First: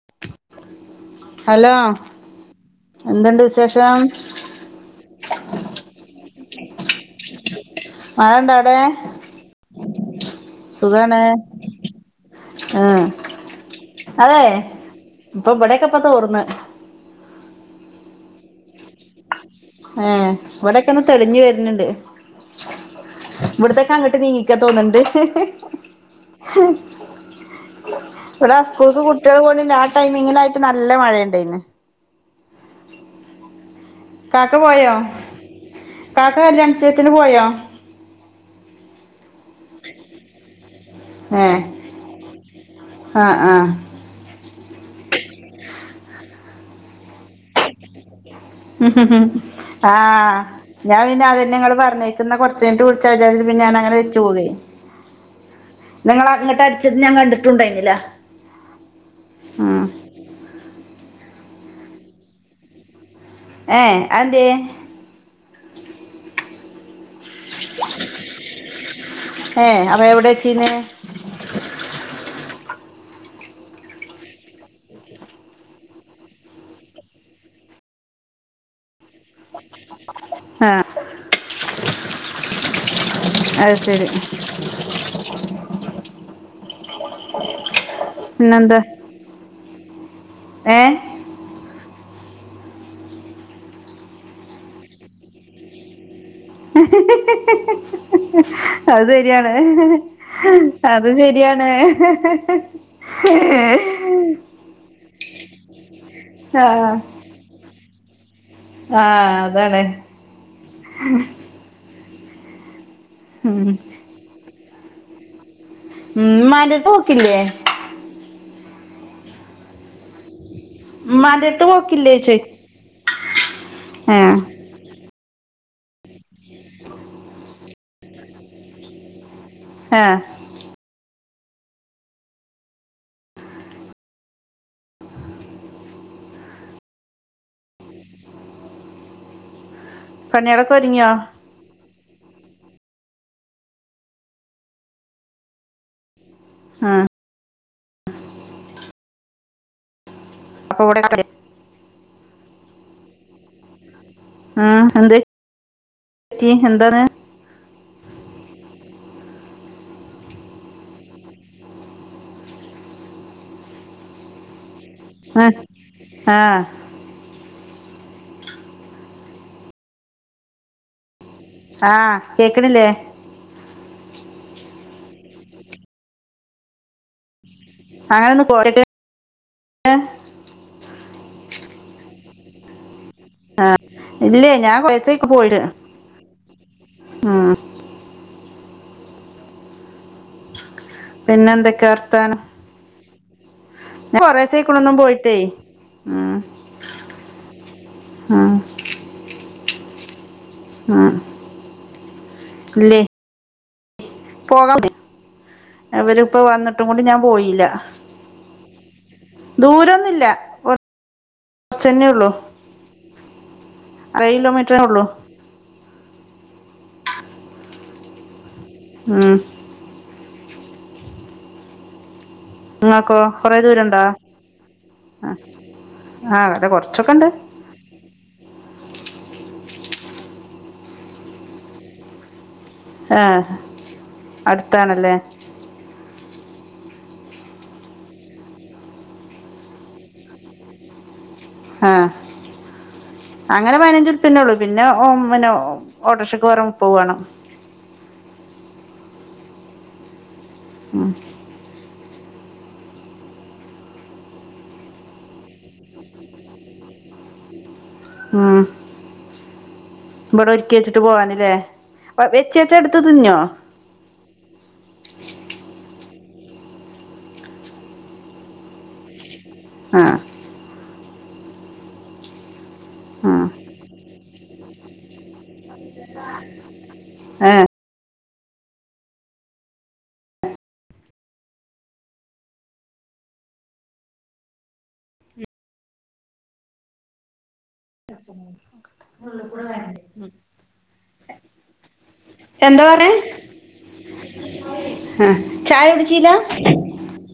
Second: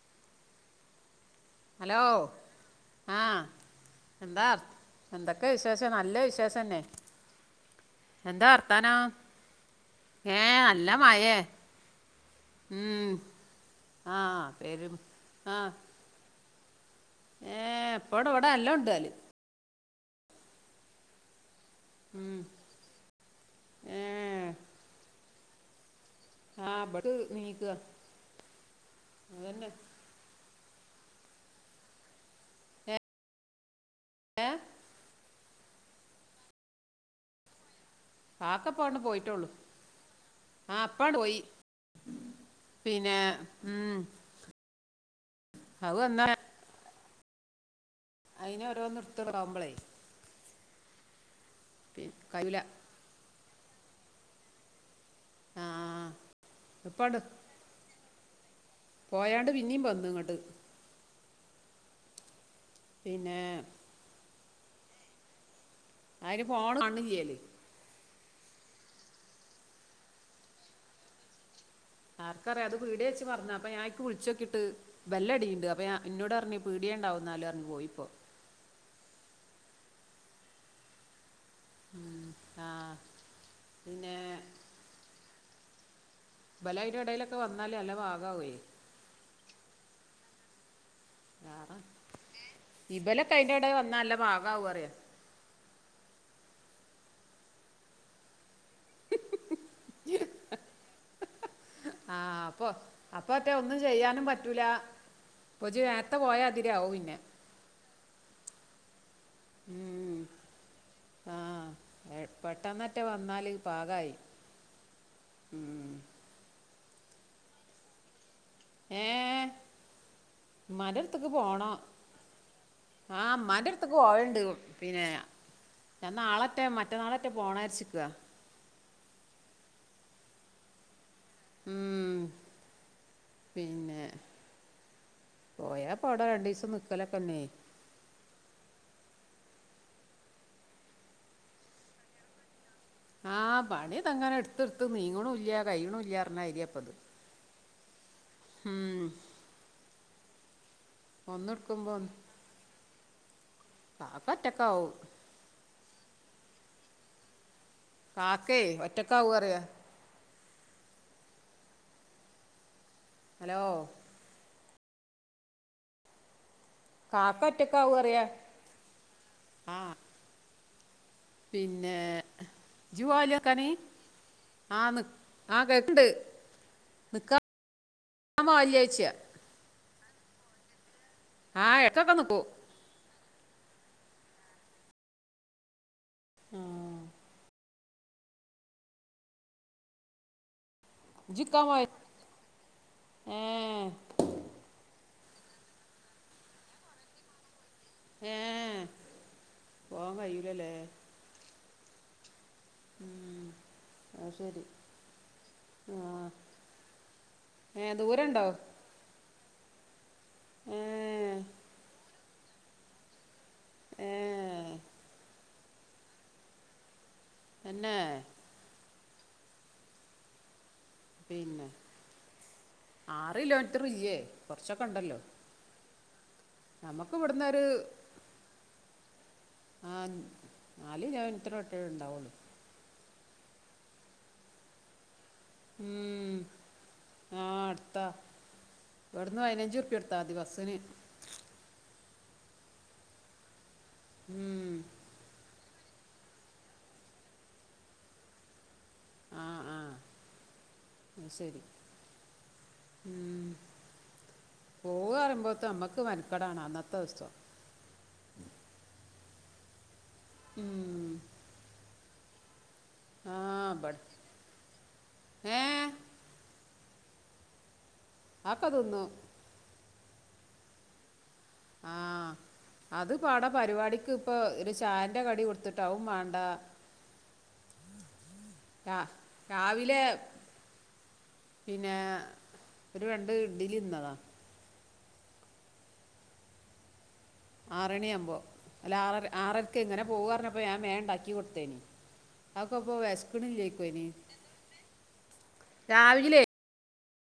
[unintelligible] Hello ആ എന്തുണ്ട് വിശേഷം എന്താ എന്തൊക്കെ വിശേഷ നല്ല വിശേഷം തന്നെ മഴ എന്താ ഇണ്ട അവിടെ വർത്താനം ഏ നല്ല മഴേ ആ ഉം ആ അതെ പേരും ഇപ്പൊ ആ ഇവിടൊക്കെപ്പം തോർന്ന് ഏ ഇവിടെ നല്ലോണം ണ്ട് ന്നാൽ ഏ ഇവിടെക്കെന്ന തെളിഞ്ഞു വര്ന്ണ്ട് ഇവിടത്തൊക്കെ ഏ അങ്ങോട്ട് നീങ്ങിക്കാ തോന്നണ്ട്. ആ ഇവിടെ നീക്കുക ഇവിടെ സ്കൂൾക്ക് കുട്ടികൾ അതന്നെ പോണില്ല ആ ടൈമിങ് നല്ല മഴണ്ടായിന്ന് ഏ കാക്ക പോയോ കാക്ക കല്യാണ നിശ്ചയത്തിന് പോയോ കാക്ക ഇപ്പോ ആട്ട്പോയിട്ടോള്ളു ആ ഇപ്പട് പോയി ഏഹ് പിന്നെ ആഹ് ആഹ് ഉം അത് വന്നാ അതിനെ ഓരോന്ന് എടുത്തിടാവുമ്പളേ ആ ഞാൻ പിന്നെ അത പിന്നങ്ങള് പർഞ്ഞേക്ക്ന്ന കഴിയൂല കൊർച്ചെയ്ഞ്ഞിട്ട് വിൾച്ചാജാരി പിന്നെ ഞാനങ്ങനെ വെച്ചു പോകേ. ആ ന്നങ്ങള അങ്ങട്ട് അട്ച്ചത് ഞാൻ ഇപ്പാണ്ട് കണ്ടിട്ടുണ്ടായിന്നില്ല. പോയാണ്ട് പിന്നീ വന്നു ഇങ്ങട്ട്. പിന്നെ ഏഹ് അഹെന്തേയ്? അയിന് ഫോണ് കാണ് ലില്ലേല്. ഏഹ് അപ്പ എവിടെച്ചീന്ന്? ക്കറിയ അത് പീട്യേ വെച്ച് മർന്ന് അപ്പ ഞാ അയ്ക്ക് വുൾച്ചോക്കിട്ട് ബെ ല്ലടിണ്ട് അപ്പ യാ ഇന്നോടർഞ് പീടേണ്ടാവുന്ന അലർഞ്ഞു പോയിപ്പോ. ആഹ് ഉം ആഹ് അഹ് സെരി പിന്നെ ബലയ്ന് എടേയ്ലൊക്കെ വന്നാല് നല്ല പാകാവേ. ഏഹ് ആഹ്. ഇബലൊക്കെ അയ്ന്റെടെ വന്നാ അല്ല പാകാവു പറിയ. അത് സരിയാണ്. അത് ശരിയാ ആഹ് അപ്പൊ പൊജ് നേരെത്തെ ആ പോയാതിരി ആവും പിന്നെ ആഹ് അതണ് ഉം ആഹ് പെട്ടെന്നറ്റെ വന്നാല് പാകായി ഉം ഉം ഇമ്മാന്റെട്‌ത്ത് ഓക്കില്ലേ? ഏഹ് ഉമ്മാന്റെ ഇമ്മാന്റെട്‌ത്ത് പോക്കില്ലേ ചോയ് ആഹ് ഇമ്മാന്റട്‌ത്ത്ക്ക് ഏ പോല്ണ്ട്‌ പിന്നെ ഞാൻ നാളറ്റെ മറ്റന്നാളറ്റെ പോണം ര്ച്ച്ക്കാ ഹേ ഉം പിന്നെ പോയാ പവ്ടെ രണ്ടിസം നിക്കലൊക്കെന്നെ പണിയാള്ളോക്കെ ഒരുങ്യൊ? ആഹ് പണി തങ്ങനെ ഇട്‌ത്ത് ഇട്ത്ത് നീങ്ണൂല്ല കയ്യ്ണൂല്ല ആ അർഞ്ഞയ്ര്യാപ്പത് ഹ് അപ്പൊ ഇവിടെ ഒന്ന് ഇട്ക്കുമ്പോ ഒ ഹ് എന്തേ റ്റി എന്താണ്? കാക്കേ ഒറ്റക്കാവും അറിയാ ഹലോ ഹ് ആഹ് കാക്ക ഒറ്റക്കാവും അറിയാ ആഹ് ആ പിന്നെ കേക്കണില്ലേ ജ് [unintelligible] ആഹ് ന്ന് ആഹ് കേക്ണ്ട് ന്ന്ക്ക അങ്ങനെ [unintelligible] ആഹ് എട്കൊക്കെ ന്ന്ക്കൂ ആഹ് ഇല്ലേ ഞാൻ [unintelligible] പോയിട്ട് ഉം പിന്നെ ജിക്കാൻ പോയ എന്തൊക്കെ വർത്താനം ഏ ഏഹ് കൊറേസായിക്ക്ണൊന്നും പോയിട്ടേ. ഉം ഉം ഏഹ് പോവാ കയ്യൂലല്ലേ ഉം ഇല്ലേ ആ ശരി [unintelligible] ആ ഇവല് ഇപ്പോവന്ന്ട്ടും കൂടി ഞാൻ പോയില്ലാ ഏ ദൂരണ്ടോ ദൂരൊന്നുല്ല ഏ കൊറ്ച്ചെന്നെയുള്ളു ഏ [unintelligible] കിലോമീറ്ററെ ഒള്ളു തന്നേ ഉം പിന്നെ നിങ്ങക്കോ ആറ് കൊറേ ദൂരണ്ടോ കിലോമീറ്ററ്ല്ലേ കൊറ്ച്ചൊക്കണ്ടല്ലോ ആഹ് അതെ കൊറ്ച്ചൊക്കണ്ട് ആഹ് നാല് കിലോമീറ്ററൊട്ടെ ഇണ്ടാവോള്ളു ആഹ് അട്ത്താണ്ല്ലേ ഉം ആഹ് അട്ത്താ ഇവട്ന്ന് പയിനഞ്ചുറുപ്പ്യൊട്ത്താതി ബസിന് ആഹ് അങ്ങനെ പയിനഞ്ചുറുപ്പ്യന്നൊള്ളൂ ഉം. പിന്നെ ഓ പിന്നെ ഒ ഓട്ടോറ്ക്ഷക്ക് പോരാൻ മുപ്പഹ് വാണം ആ ആ ഉം [unintelligible] ശരി ഉം പോവാറിമ്പോത്ത് അമ്മക്ക് മെനക്കടാണ് അന്നത്തോവസം ഇവടെ ഒരുക്കി വെച്ച്ട്ട് പോവാന്ല്ലേ ഇവ വെച്ചെ ച്ചാട്ത്ത് തിന്നോ ആ ബട് ഏ അവൊക്കെ തിന്നും ആഹ് ആഹ് അത് ആ പാട പരിപാടിക്ക് ഇപ്പൊ ഒരു ചായാന്റെ കടി കൊടുത്തിട്ട് അഹും വാണ്ടാ ആഹ് ആഹ് രാവിലെ പിന്നെ ഒരു രണ്ട് ഇഡ്ലി തിന്നതാ ആറണിയാവുമ്പോ അല്ല ആറര ആറരക്ക് ഇങ്ങനെ പോവാ പറഞ്ഞപ്പം ഞാൻ വേ ഇണ്ടാക്കി കൊടുത്തേനി ഔ എന്താ ക്കപ്പം പറയ വേശ്ക്ക്ണ് ഇല്ലേക്കു അയ്ന് ആഹ് ചായ കുടിച്ചില്ല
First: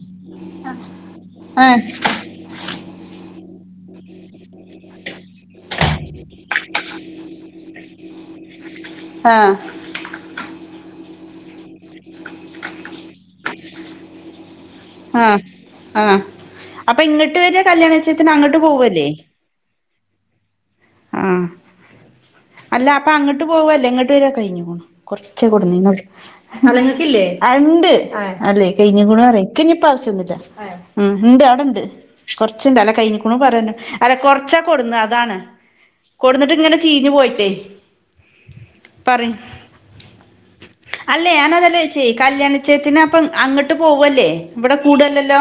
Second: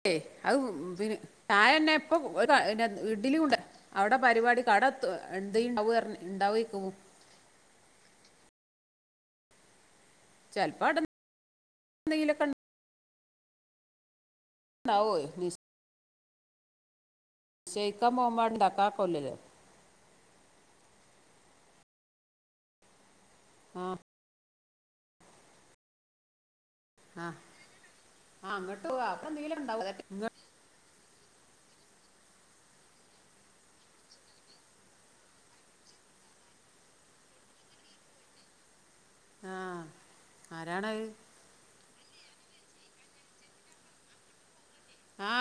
ഏഹ് അഹ് പിന്നെ ആ ചായന്നെ ഇപ്പൊ [unintelligible] ണ്ട് അവിടെ പരിപാടി കട ത്ത് എന്തണ്ടാവർഞ്ഞി ഇണ്ടാവേക്കും ആഹ് എന്തങ്കിലൊക്കെ ഉ ഉണ്ടാവോ ആഹ് ആഹ് അപ്പൊ ഇങ്ങട്ട് വരാ കല്യാണ നിശ്ചയിക്കാൻ നിശ്ചയത്തിന് പോകുമ്പോ അങ്ങട്ട് ഉണ്ടാക്കാൻ പോകല്ലേ കൊല്ലല്ലോ ആഹ് അല്ല അപ്പ അങ്ങട്ട് ആ പോവല്ലേ ഇങ്ങട്ട് വരു കെ കഴിഞ്ഞോ കുർച്ച് കൊടുന്നീനു അവരു അല്ല നിങ്ങക്ക് ആ ഇല്ലേ ആഹ് ഇണ്ട് ആ അല്ലെ അങ്ങോട്ട് പോവാ കഴിഞ്ഞുക്കുണു അപ്പൊ പറ ഇൻക്ക് എന്തെങ്കിലും പ്പം ഞ്ഞി ഉണ്ടാവും അതൊക്കെ ആവശ്യം ഒന്നും ഇങ്ങ- ഇല്ല ഇണ്ട് ആടെ ണ്ട് കൊറച്ചുണ്ട് അല്ല കഴിഞ്ഞിക്ക്ണു പറയ അല്ല കൊറച്ചാ കൊടുന്നാ അതാണ് കൊടുന്നിട്ട് ഇങ്ങനെ ചീഞ്ഞു പോയിട്ടെ പറി ആ ആരാണത് അല്ലേ ഞാനതല്ലേ ശേ കല്യാണ നിശ്ചയച്ചയത്തിന് അപ്പം അങ്ങട്ട് പോവല്ലേ ഇവട ആ കൂടല്ലല്ലോ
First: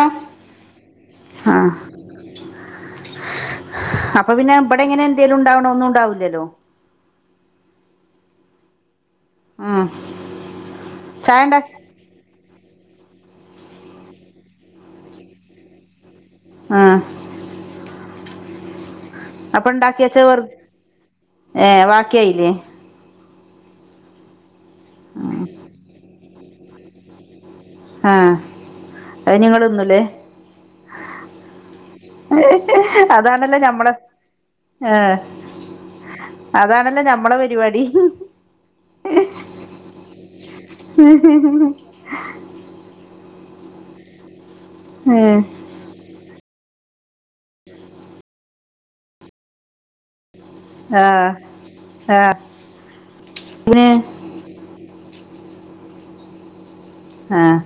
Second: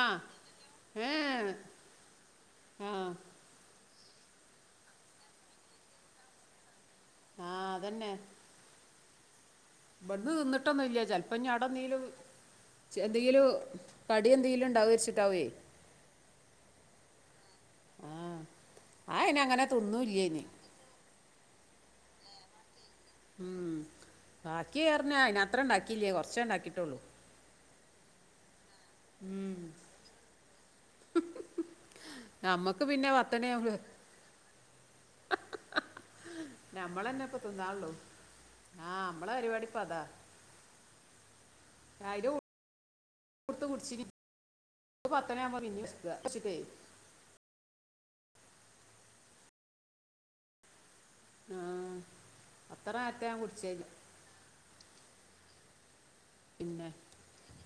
ഏ ആഹ് ആ അപ്പൊ പിന്നെ ഇവിടെ ഇങ്ങനെ എന്തെലും ഉണ്ടാവണ ഒന്നും ഇണ്ടാവൂല്ല ല്ലോ ആഹ് അതന്നെ ഉം ഇവട്ന്ന് തിന്നിട്ടൊന്നും ഇല്ല ചിലപ്പ ചായ ഉണ്ടാക്കി അവടെന്തേലും ച്എന്തെങ്കിലും കടി എന്തെങ്കിലും ഉണ്ടാവേരിച്ചിട്ടാവേ. ആഹ് അആയിനങ്ങനെ തിന്നൂല്ല്യന്. ഏഹ് വാക്കിയായിലേ ഉം ബാക്കി യർഞ്ഞാ അയിനാത്രം ഉണ്ടാകില്ല്യ കൊർച്ചേ ഉണ്ടാക്കിട്ടൊള്ളൂ. ആഹ് അത് ഞ്ഞിങ്ങള് തിന്നുല്ലേ നമുക്ക് പിന്നെ അതാണല്ലോ പത്തണി ഞമ്മളെ ഏഹ് നമ്മളന്നെ ഇപ്പൊ തിന്നാള്ളൂ. ആഹ് നമ്മളെ പരിപാടിപ്പ അതാ അതിന്റെ കൊടുത്ത് കുടിച്ചിനി ഇപ്പ ഏ പത്തണ്യാവുമ്പോ പിന്നിം വിശക്ക വിശക്ക്‌വേ ആഹ് ആഹ് അത്ര നേരത്തെ ഞാൻ കുടിച്ചു കഴിഞ്ഞു പിന്നെ പിന്നെ ആഹ്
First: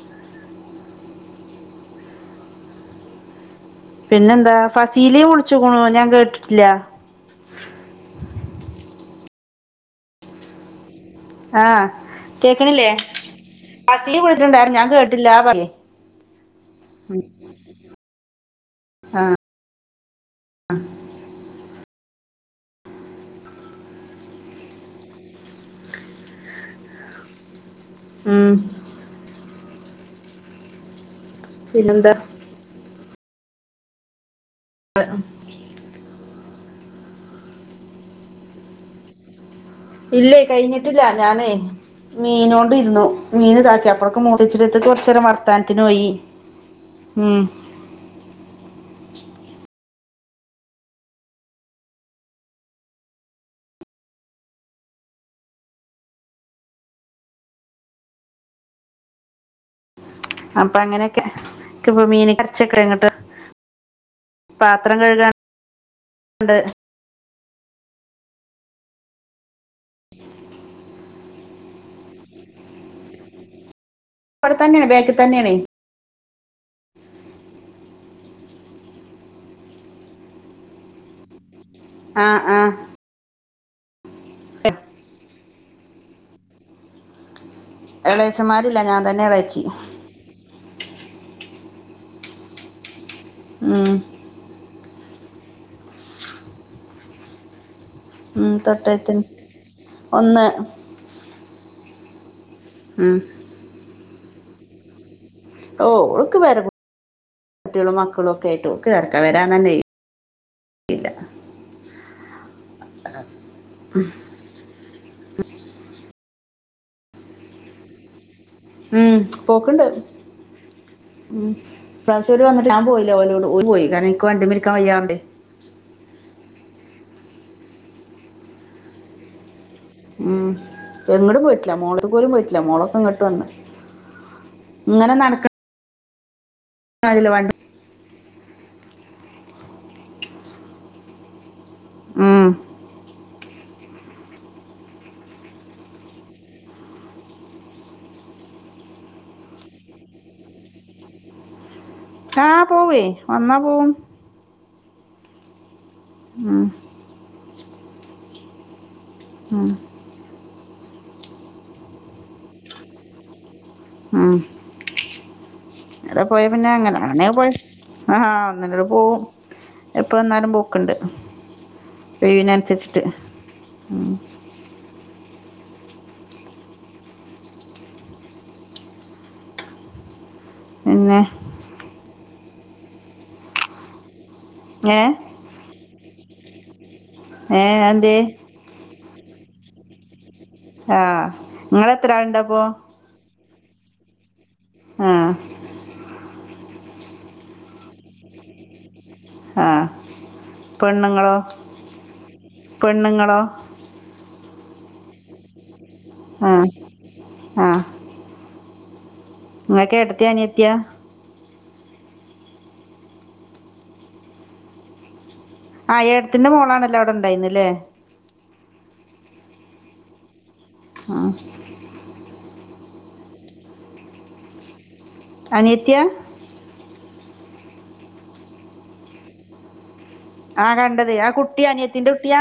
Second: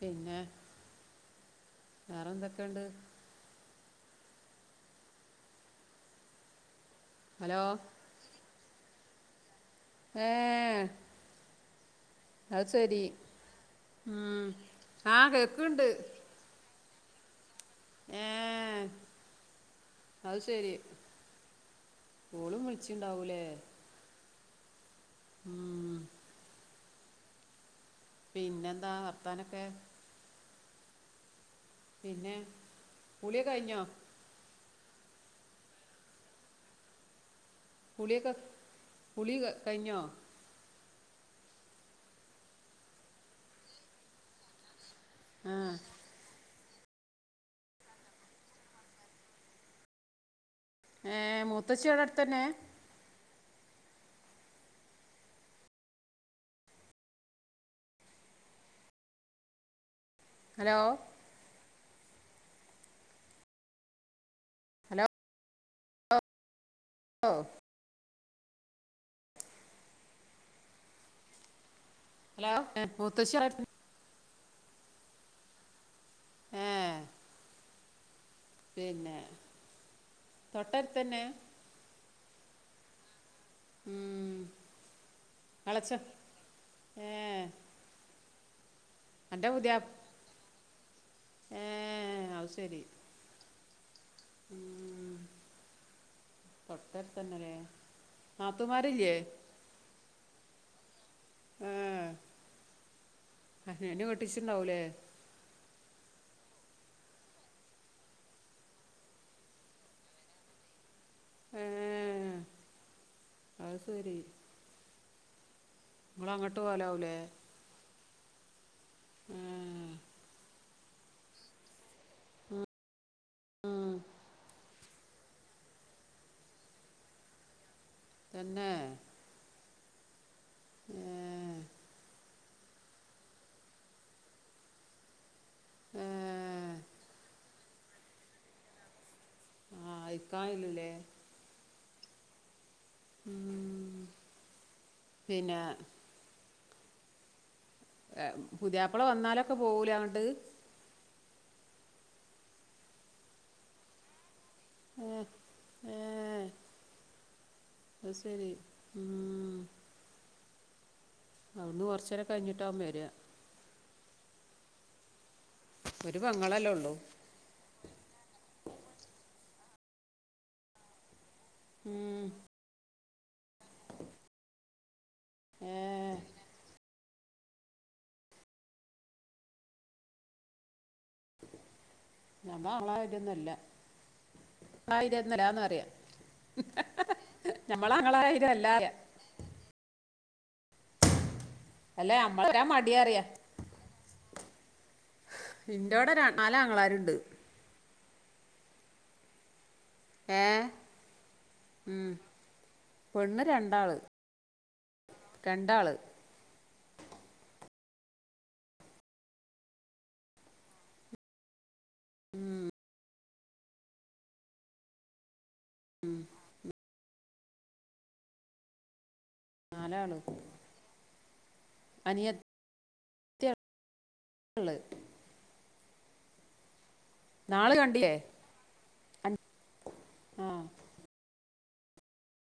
പിന്നെ വേറെ എന്തൊക്കെണ്ട് പിന്നെന്താ? ഫസീലിം വുള്ച്ചുകുണു ഞാൻ കേട്ട്ട്ടില്ല. ഹലോ ഏഹ് ആഹ് കേക്ക്ണില്ലെ? പസീലിം ഉം. വുള്ച്ച്ട്ട്ണ്ടാരുന്നു ഞാൻ ആ കേട്ട്ല്ലാ പറ്യെ കേക്കുണ്ട് ഏഹ് അഹ് സരി ഓളും വുള്ച്ചിംണ്ടാവുലെ. ആഹ് ഉം പിന്നെന്താ വർത്താനൊക്കെ? പിന്നെന്താ പിന്നെ കുളിയൊക്കെ കഴിഞ്ഞൊ? കുളിയൊക്കെ കുളി ക കഴിഞ്ഞോ ഇല്ലെയ് കഴിഞ്ഞ് ട്ടില്ലാ ഞാനെ മീനോണ്ടിരുന്നു മീന് താക്കി അപ്പള്ക്ക് മൂത്തച്ചിടട്ത്ത്ക് കൊറച്ച് ത്തരം ആ വർത്താൻത്തിനോയി ഉം ഏഹ് മൂത്തച്ചി അവ്ടെ അടുത്തെന്നെ അപ്പ ഹലോ അങ്ങനൊക്കെ ഇക്ക്പൊ മീന്ക് അർച്ച്ക്കെങ്ങട്ടെ പാത്രം ഹലോ കഴ്കാൻണ്ട് ഓഹ് ഹലോ മൂത്തച്ചി അവിട്ത ഇവട് തന്നേണ് ബാക്കി തന്നേണെയ് ആഹ് പിന്നെ തൊട്ടട്ത്തെന്നെ ആഹ് ആഹ് ഉം എളച്ചൻ ഏഹ് എളേച്ചമാരില്ല ഞാൻ തന്നെ എളേച്ചി ഏഹ് അത് സരി ഉം ഉം തൊട്ടട്ത്തെന്നെലേ ഉം തൊട്ടട്ത്തെന്നെ ഒന്ന് ആഹ് ഉം അതെ നു കെട്ടിച്ചിണ്ടാവുലേ ഓഹ് ഓൾക്ക് പേര കുട്ട്യാളും മക്കളും ഒക്കെ ആയിട്ട് ഓൾക്ക് തെരക്ക വരാനെന്നെ ഒയ് ഏഹ് അത്ശരി ഇങ്ങളങ്ങ്ട്ട് പോവലാവുലേ ഉം പോക്ക്ണ്ട് ഉം ഇപ്രാവശ്യോല് വന്ന്ട്ട് ഞാൻ പോയി ലാ ഓര് പോയി ഉം, കാരണം ഇൻക്ക് വണ്ടിമ്മിരിക്കാൻ വയ്യാർഞ്ഞിട്ട് തന്നേ എങ്ങ്ടും പോയിട്ട്ല്ല മോളട്ത്ക് പോലും പോയിട്ടില്ല മോളൊക്കെ ഇങ്ങ്ട്ട് വന്ന് ഇങ്ങനെ നടക്ക് ഏഹ് [unintelligible] വണ്ടി ആഹ് അയ്ക്കായില്ലല്ലെ ഉം പിന്നെ പുതിയാപ്പ്ള വന്നാലൊക്കെ പോവൂലെ ആട്ട് ആഹ് പോവുയ് വന്നാ പോവും ഏഹ് ഏഹ് ഉം അഹ് സെരി ഉം ആഹ് അവിട്ന്ന് കൊറച്ചേരം കഴിഞ്ഞിട്ട ഓൻ വര ഒരു എടെ പോയ പിന്നെ പെങ്ങളല്ലേ ഉള്ളൂ അങ്ങനെന്നെ പോയ ആഹാ അന്നടെ പോവും എപ്പ വന്നാലും പോക്ക് ഉണ്ട് ഉം ഒവിനനുസരിച്ചിട്ട് ഉ ഏ പിന്നെ ഞത ആളതൊന്നല്ല ഏ ആളന്നല്ലന്ന അറിയ [unintelligible] ഏ [unintelligible] എന്തേ ഞമ്മളാങ്ങളായിര അല്ലറ ആ നിങ്ങളെത്ര അല്ലെ ആളുണ്ടപ്പോ അമ്മാക്ക മടിയറിയാ ആ എന്റെവിടെ രണ്ട നാലാങ്ങളരുണ്ട് ആ ഏഹ് പെണ്ണുങ്ങളോ പെണ്ണുങ്ങളോ പെണ്ണ് രണ്ടാള് രണ്ടാള് ആ നിങ്ങക്ക് ഏട്ടത്തിയാ അനിയത്തിയാ ഉം ആ എട്ടത്തിന്റെ മോളാണല്ലോ ഇവിടെ ഉണ്ടായിന്നല്ലേ നാലാള് ആ അനിയ ത്തി യ ള്ളത് അനിയത്തിയാ നാള് കണ്ടിയേ അനി ആ കണ്ടത് ആ കുട്ടി അനിയത്തിന്റെ കുട്ടിയാ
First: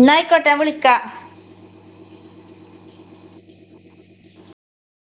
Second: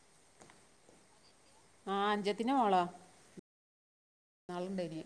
ന്നായിക്കോട്ടെ ഞാൻ വിളിക്ക ആ അനിജത്തിന്റെ മോള നൾടന്